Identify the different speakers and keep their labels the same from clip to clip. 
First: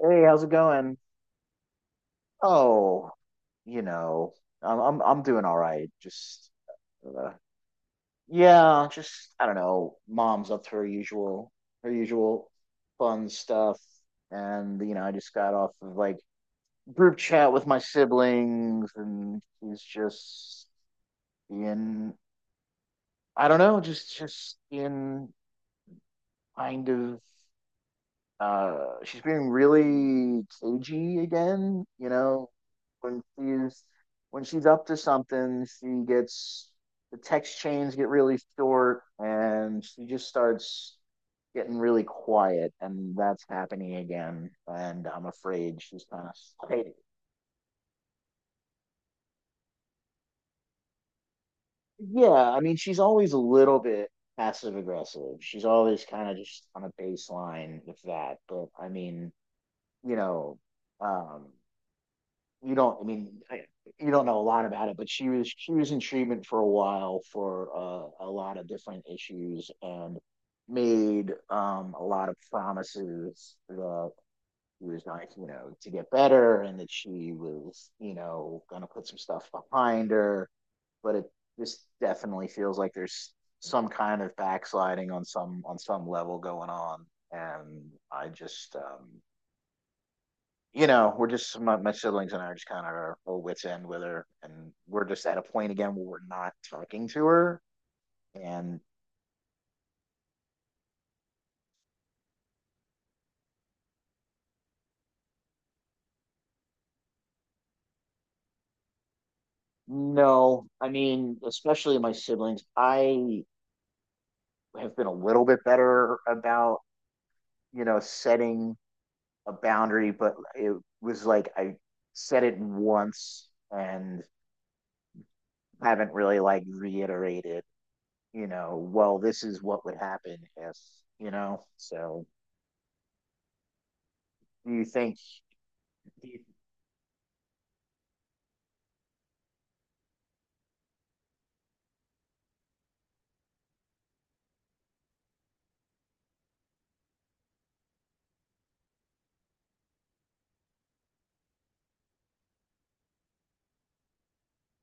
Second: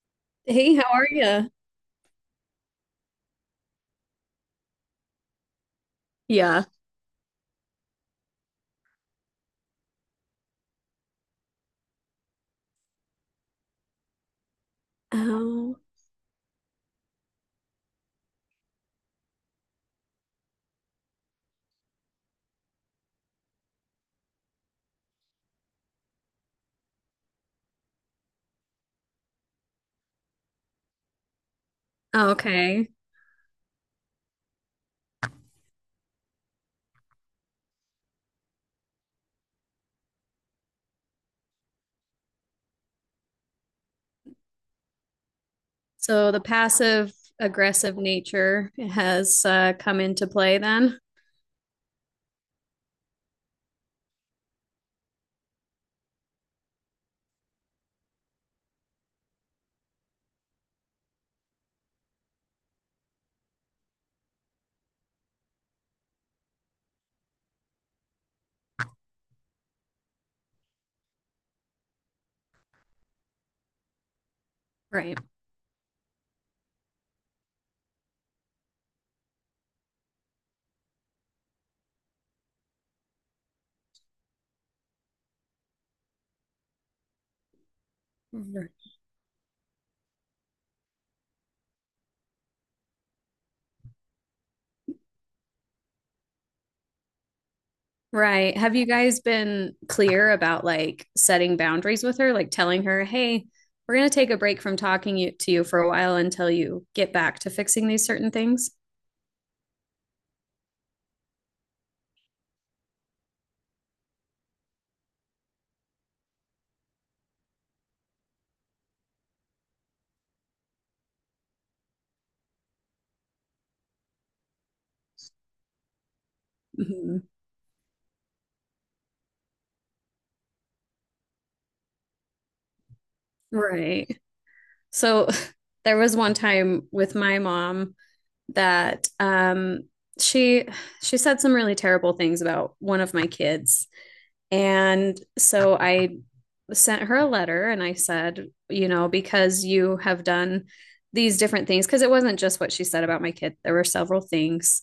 Speaker 1: Hey, how's it
Speaker 2: Hey, how
Speaker 1: going?
Speaker 2: are you?
Speaker 1: Oh, you know, I'm doing all right. Just
Speaker 2: Yeah.
Speaker 1: uh, yeah, just I don't know. Mom's up to her usual fun stuff, and you know, I just got off
Speaker 2: Oh,
Speaker 1: of like group chat with my siblings, and she's just in I don't know, just in kind of. She's being really cagey again, you know,
Speaker 2: okay.
Speaker 1: when she's when she's up to something, she gets the text chains get really short and she just starts getting really quiet and that's happening again and I'm afraid she's kind
Speaker 2: So the
Speaker 1: of.
Speaker 2: passive aggressive nature has come into play then.
Speaker 1: Yeah, I mean she's always a little bit passive aggressive. She's always kind of just on a baseline with that, but I mean, you know, um you don't. I mean, you don't know a lot about it, but she was in treatment for a while for a lot of different issues and made a lot of promises that she was
Speaker 2: Right.
Speaker 1: going, you know, to get better and that she was, you know, going to put some stuff behind her. But it just definitely feels like there's some kind of backsliding on some level going on, and I
Speaker 2: Mhm.
Speaker 1: just you know, we're just my siblings and I are just kind of our whole wits end with her, and we're just at a point again where we're not talking to her.
Speaker 2: Right. Have
Speaker 1: And
Speaker 2: you guys been clear about like setting boundaries with her, like telling her, "Hey, we're going to take a break from talking to you for a while until you get back to fixing these certain things?"
Speaker 1: no, I mean, especially my siblings, I have been a little bit better about, you know, setting a boundary, but it was like I said it once and haven't really like
Speaker 2: Mhm.
Speaker 1: reiterated. You know, well, this is what would happen if. So,
Speaker 2: Right.
Speaker 1: do you think?
Speaker 2: So there was one time with my mom that she she said some really terrible things about one of my kids and so I sent her a letter and I said, you know, because you have done these different things, because it wasn't just what she said about my kid, there were several things.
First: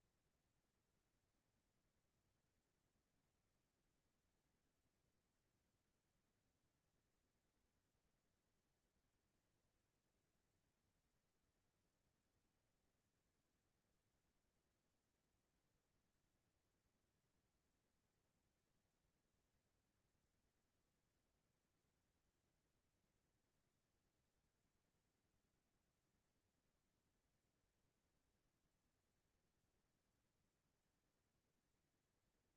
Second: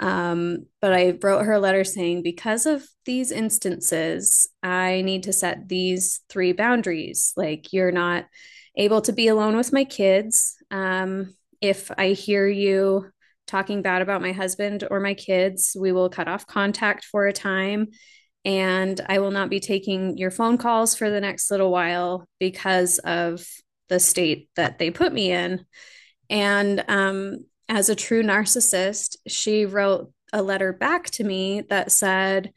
Speaker 2: But I wrote her a letter saying, because of these instances, I need to set these three boundaries. Like, you're not able to be alone with my kids. If I hear you talking bad about my husband or my kids, we will cut off contact for a time. And I will not be taking your phone calls for the next little while because of the state that they put me in. And as a true narcissist, she wrote a letter back to me that said,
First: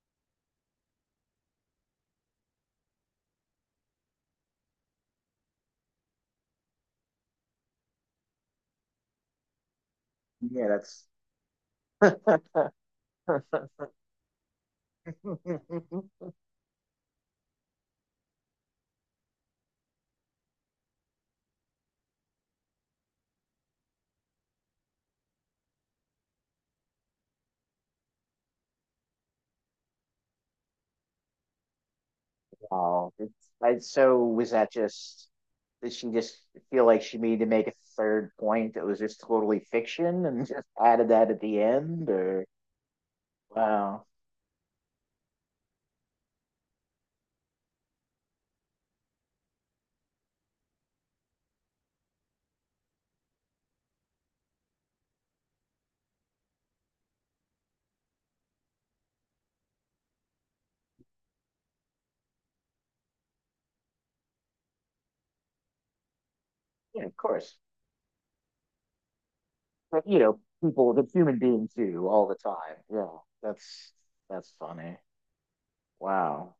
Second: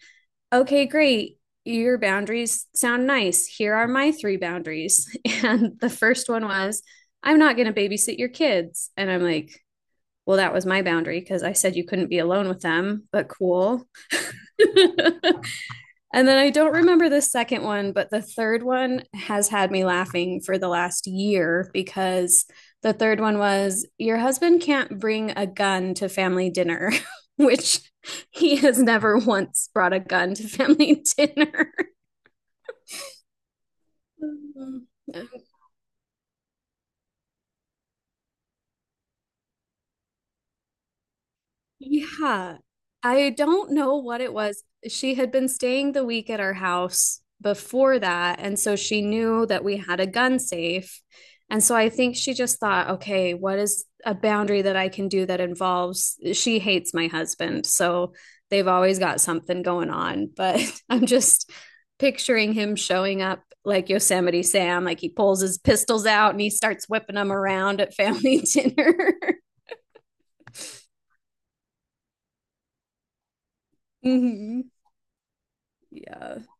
Speaker 2: "Okay, great. Your boundaries sound nice. Here are my three boundaries." And the first one was, "I'm not going to babysit your kids." And I'm like, well, that was
Speaker 1: Yeah,
Speaker 2: my
Speaker 1: that's.
Speaker 2: boundary because I said you couldn't be alone with them, but cool. And then I don't remember the second one, but the third one has had me laughing for the last year because the third one was your husband can't bring a gun to family dinner, which he has never once brought a gun to family dinner.
Speaker 1: Wow. So was that
Speaker 2: Yeah.
Speaker 1: just, did she just feel like she needed to make a third point that was just totally fiction and just added that at the end? Or,
Speaker 2: Yeah. I don't know
Speaker 1: wow.
Speaker 2: what it was. She had been staying the week at our house before that. And so she knew that we had a gun safe. And so I think she just thought, okay, what is a boundary that I can do that involves she hates my husband. So they've always got something going on. But I'm just picturing him showing up like Yosemite Sam, like he pulls his pistols out and he starts
Speaker 1: Yeah, of
Speaker 2: whipping them
Speaker 1: course.
Speaker 2: around at family dinner.
Speaker 1: But, you know, people, the human beings do all the time. Yeah, that's
Speaker 2: Mhm.
Speaker 1: funny.
Speaker 2: Yeah.
Speaker 1: Wow.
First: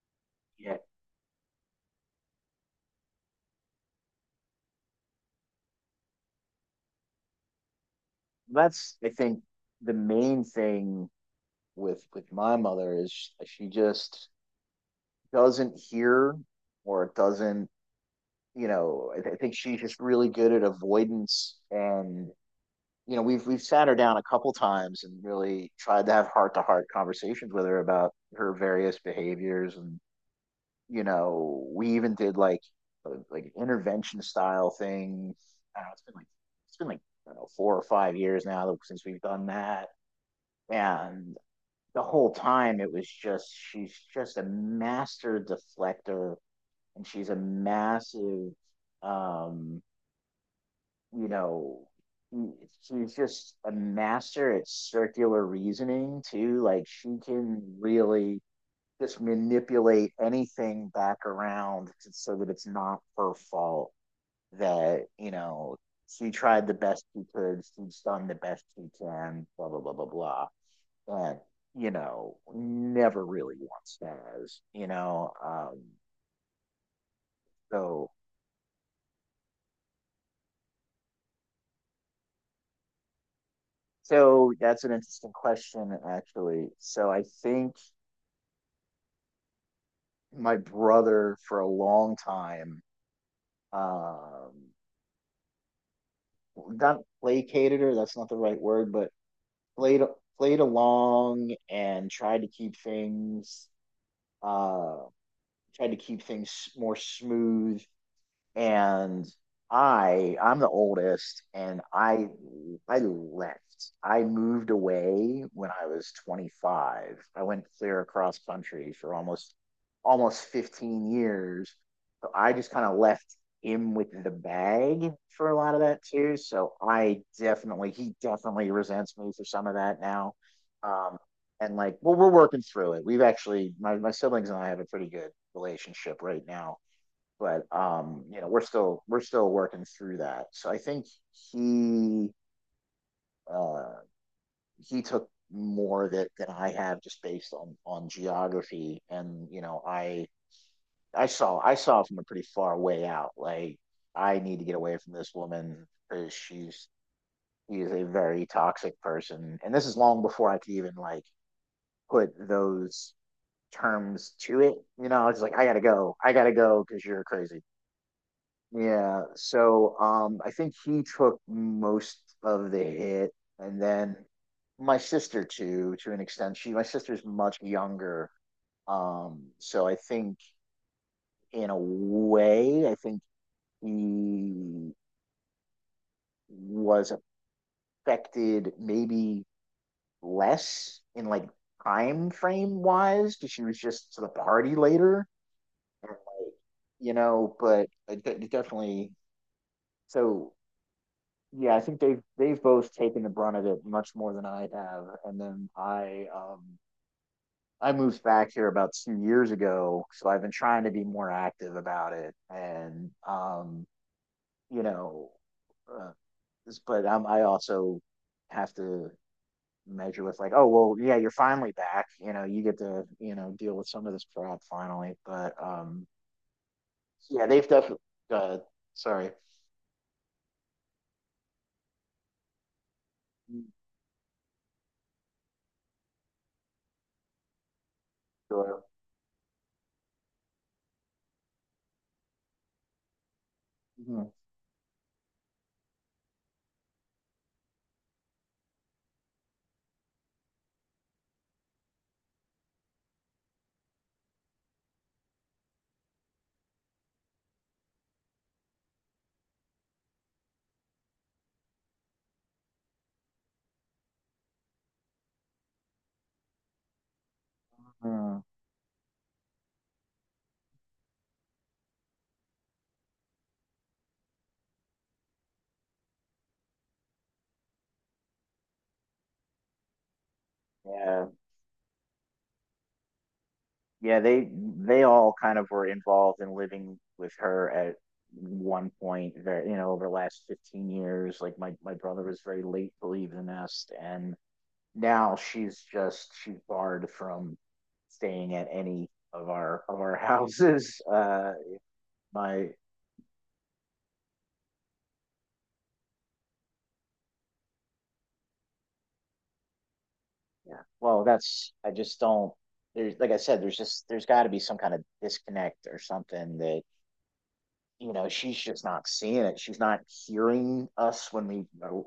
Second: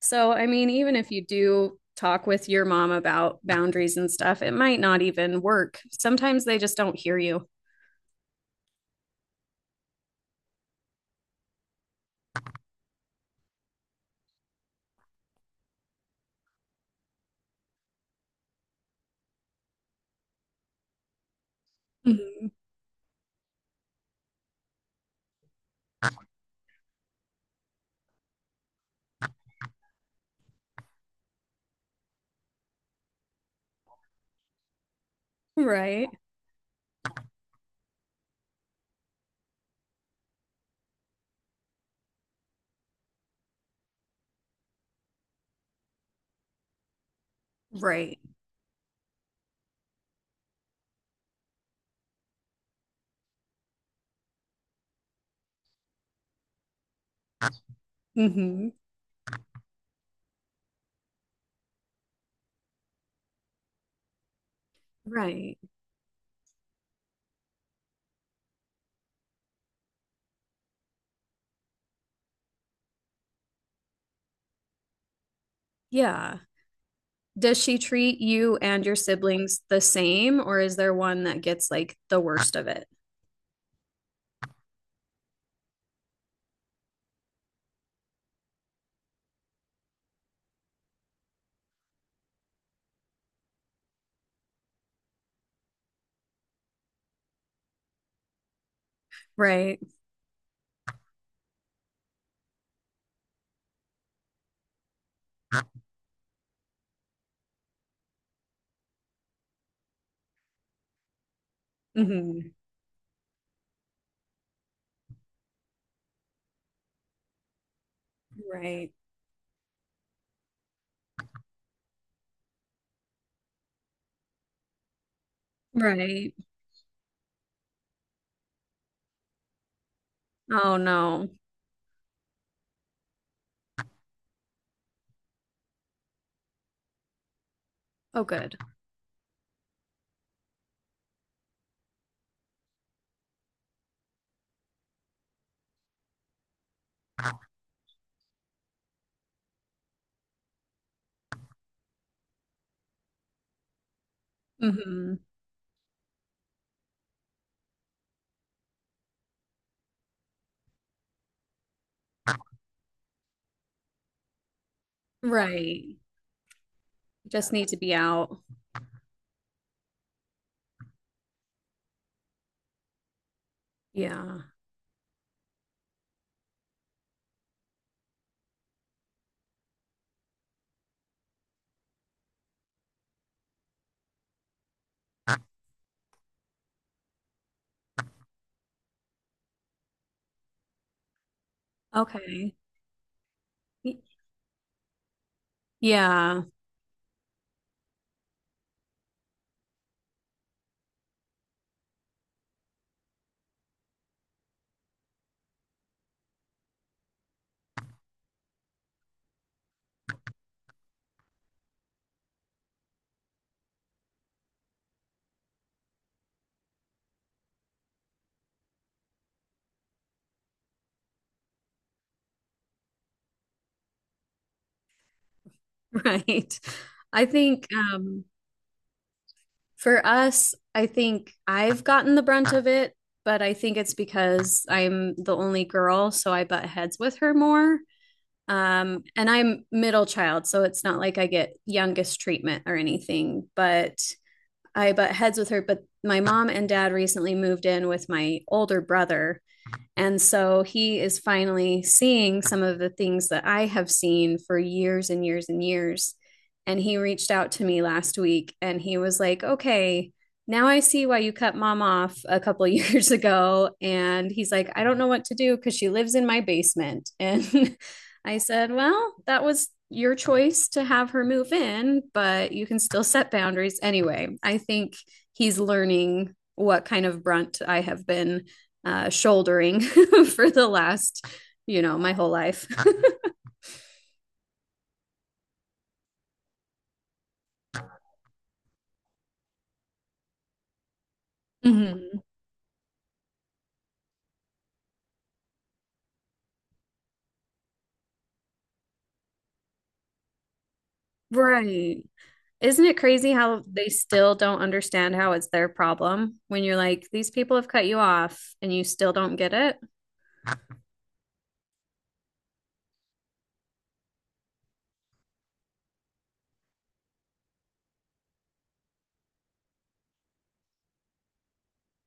Speaker 2: So, I mean,
Speaker 1: Yeah.
Speaker 2: even if you do talk with your mom about boundaries and stuff, it might not even work. Sometimes they just don't hear you.
Speaker 1: I think, the main thing with my mother is she just doesn't hear or doesn't, you know, I think she's just really good at avoidance. And
Speaker 2: Mhm.
Speaker 1: you know, we've sat her down a couple times and really tried to have heart to heart conversations with her about her various behaviors. And you know, we even did like intervention style thing. I don't know, it's
Speaker 2: Right.
Speaker 1: been like it's been like I don't know 4 or 5 years now since we've done that, and the whole time it was just she's just a master deflector, and she's a
Speaker 2: Right.
Speaker 1: massive um you know, she's just a master at circular reasoning too. Like she can really
Speaker 2: Hmm.
Speaker 1: just manipulate anything back around so that it's not her fault that, you
Speaker 2: Right.
Speaker 1: know, she tried the best she could, she's done the best she can, blah blah blah blah blah. And, you know, never really wants stars, you know.
Speaker 2: Yeah. Does she
Speaker 1: So
Speaker 2: treat you and your siblings the same, or is there one that gets like the worst of it?
Speaker 1: so that's an interesting question actually. So I think my brother for a long time. Um, Not placated her, that's not the right word, but
Speaker 2: Right.
Speaker 1: played played along and uh tried to keep things more smooth, and I'm the oldest and I
Speaker 2: Hmm.
Speaker 1: I left. I moved away when I was 25. I went clear across
Speaker 2: Right.
Speaker 1: country for almost 15 years. So I just kind of left him with the bag for a lot of that
Speaker 2: Right.
Speaker 1: too. So I definitely he definitely resents me for some of that now.
Speaker 2: Oh
Speaker 1: Um
Speaker 2: no.
Speaker 1: and like, well, we're working through it. My siblings and I have a pretty good relationship right now, but
Speaker 2: Oh,
Speaker 1: you know,
Speaker 2: good.
Speaker 1: we're still working through that. So I think he uh, he took more that than I have just based on geography, and you know, I saw from a pretty far way out. Like, I need to get away from
Speaker 2: Hmm.
Speaker 1: this woman because she's he is a very toxic person, and this is long before I could even like put those terms to it. You know, it's like
Speaker 2: Right.
Speaker 1: I gotta go because you're
Speaker 2: Just
Speaker 1: crazy.
Speaker 2: need to be out.
Speaker 1: Yeah, so I think he took most of the hit, and then
Speaker 2: Yeah.
Speaker 1: my sister too, to an extent. My sister's much younger, so I think in a way, I think he was affected maybe less in like time
Speaker 2: Okay.
Speaker 1: frame wise, because she was
Speaker 2: Y-
Speaker 1: just to the party later, and
Speaker 2: Yeah.
Speaker 1: like, you know, but it definitely so. Yeah, I think they've both taken the brunt of it much more than I have. And then I moved back here about 2 years ago, so I've been trying to be more active about it. And you know, uh, but I also have to measure with like, oh, well, yeah, you're finally back. You know, you get to, you know, deal with some of this crap finally. But
Speaker 2: Right. I
Speaker 1: yeah, they've
Speaker 2: think
Speaker 1: definitely. Uh, Sorry.
Speaker 2: for us, I think I've gotten the brunt of it, but I think it's because I'm the only girl, so I butt heads with her more.
Speaker 1: Sure.
Speaker 2: And I'm middle child, so it's not like I get youngest treatment or anything, but
Speaker 1: Mhm.
Speaker 2: I butt heads with her. But my mom and dad recently moved in with my older brother and so he is finally seeing some of the things that I have seen for years and years and years. And he reached out to me last week and he was like, okay, now I see why you cut mom off a couple of years ago. And he's like, I don't know what to do because she lives in my basement. And I
Speaker 1: Mhm.
Speaker 2: said, well, that was your choice to have her move in, but you can still set boundaries. Anyway, I think he's learning what kind of brunt I have been shouldering for the last,
Speaker 1: Yeah.
Speaker 2: you know, my whole life.
Speaker 1: Yeah, they all kind of were involved in living with her at one point. Very, you know, over the last 15 years, like my
Speaker 2: Mhm.
Speaker 1: brother was very late to leave the nest, and now she's barred from staying at any of our houses.
Speaker 2: Right.
Speaker 1: My
Speaker 2: Isn't it crazy how they still don't understand how it's their problem when you're like, these people have cut you off and you still don't get it?
Speaker 1: yeah, well, that's, I just don't. There's, like I said, there's got to be some kind of disconnect or something, that, you know, she's just not seeing it, she's not hearing us when we,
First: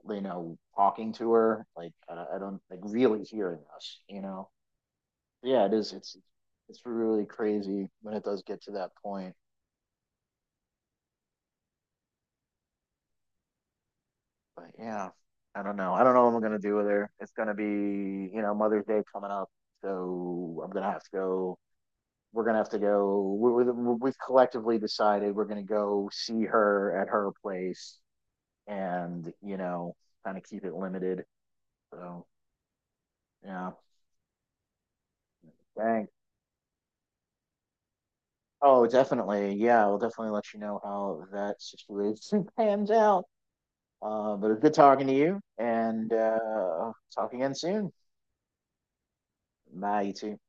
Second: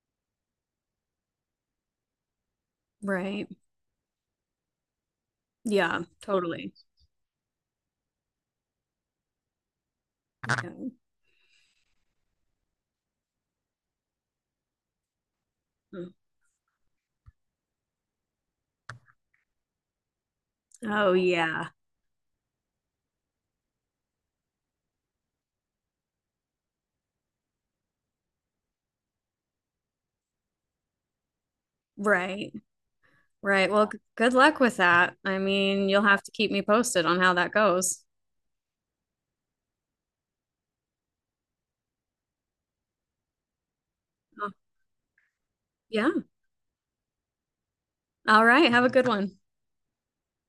Speaker 1: talking to her like, I don't like really
Speaker 2: Right.
Speaker 1: hearing us. Yeah, it is.
Speaker 2: Yeah,
Speaker 1: it's
Speaker 2: totally.
Speaker 1: it's really crazy when it does get to that point,
Speaker 2: Yeah.
Speaker 1: but yeah, i don't know i
Speaker 2: Mm.
Speaker 1: don't know what I'm gonna do with her. It's gonna be, you know, Mother's Day coming up, so I'm gonna have to
Speaker 2: Oh,
Speaker 1: go
Speaker 2: yeah.
Speaker 1: we're gonna have to go, we've collectively decided we're gonna go see her at her place and, you know, kind of keep it limited so.
Speaker 2: Right. Right.
Speaker 1: Yeah,
Speaker 2: Well, g- good luck with that. I mean, you'll
Speaker 1: dang.
Speaker 2: have to keep me posted on how that goes.
Speaker 1: Oh, definitely. Yeah, we'll definitely let you know how that situation pans out. Uh,
Speaker 2: Oh,
Speaker 1: but it's good talking to you,
Speaker 2: yeah.
Speaker 1: and talk again soon.
Speaker 2: All right. Have a good one.
Speaker 1: Bye, you two.